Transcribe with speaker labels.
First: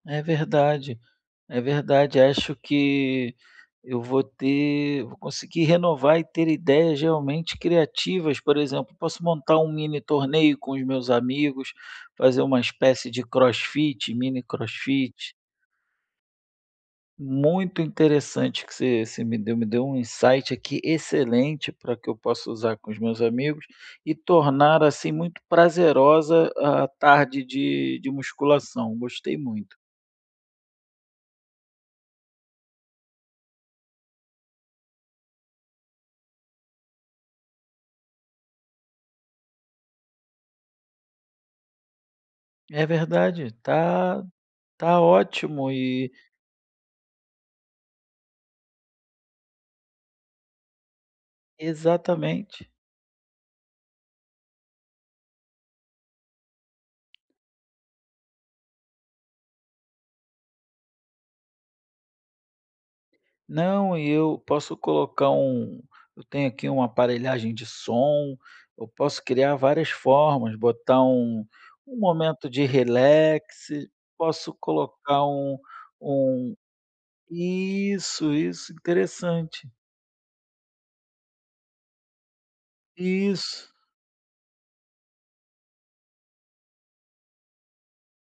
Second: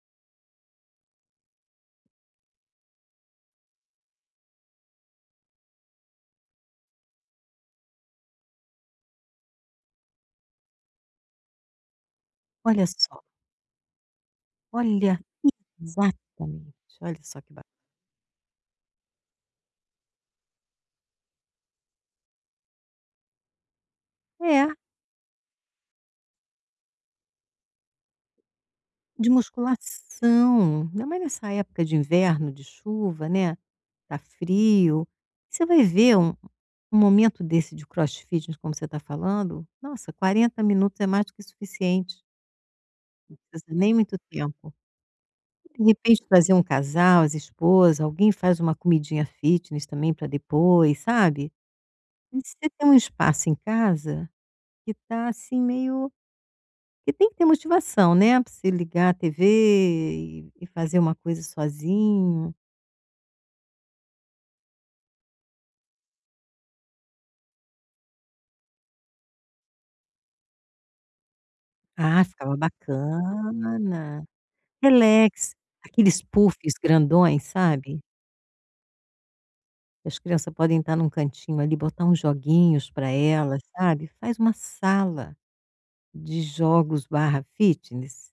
Speaker 1: É verdade, é verdade. Acho que eu vou ter vou conseguir renovar e ter ideias realmente criativas, por exemplo, posso montar um mini-torneio com os meus amigos, fazer uma
Speaker 2: Olha
Speaker 1: espécie
Speaker 2: só.
Speaker 1: de crossfit,
Speaker 2: Olha,
Speaker 1: mini-crossfit.
Speaker 2: exatamente, olha só que ba
Speaker 1: Muito interessante o que você você me deu, me deu um insight aqui excelente para que eu possa usar com os meus amigos e
Speaker 2: É.
Speaker 1: tornar, assim, muito prazerosa a tarde de de musculação.
Speaker 2: De
Speaker 1: Gostei muito.
Speaker 2: musculação. Ainda mais nessa época de inverno, de chuva, né, está frio. Você vai ver um um momento desse de crossfit, de como você está falando, nossa, 40 minutos é mais que suficiente.
Speaker 1: É verdade.
Speaker 2: Nem muito
Speaker 1: Tá
Speaker 2: tempo.
Speaker 1: tá ótimo
Speaker 2: De
Speaker 1: e
Speaker 2: repente fazer um casal, as esposa, alguém faz uma comidinha fitness também, para depois, sabe. Você
Speaker 1: Exatamente.
Speaker 2: tem um espaço em casa que está assim meio que tem que ter motivação, né, para você ligar a TV e e fazer uma coisa sozinho.
Speaker 1: Não, e eu posso colocar um eu tenho aqui uma aparelhagem de som, eu posso criar várias formas, botar um um
Speaker 2: Ah,
Speaker 1: momento
Speaker 2: ficava
Speaker 1: de relax,
Speaker 2: bacana.
Speaker 1: posso colocar
Speaker 2: Relax,
Speaker 1: um
Speaker 2: aqueles
Speaker 1: um
Speaker 2: puffs grandões, sabe?
Speaker 1: isso, isso, interessante.
Speaker 2: E as criança podem estar em um cantinho ali, botar uns joguinhos para elas,
Speaker 1: Isso.
Speaker 2: sabe. Faz uma sala de jogos/ fitness.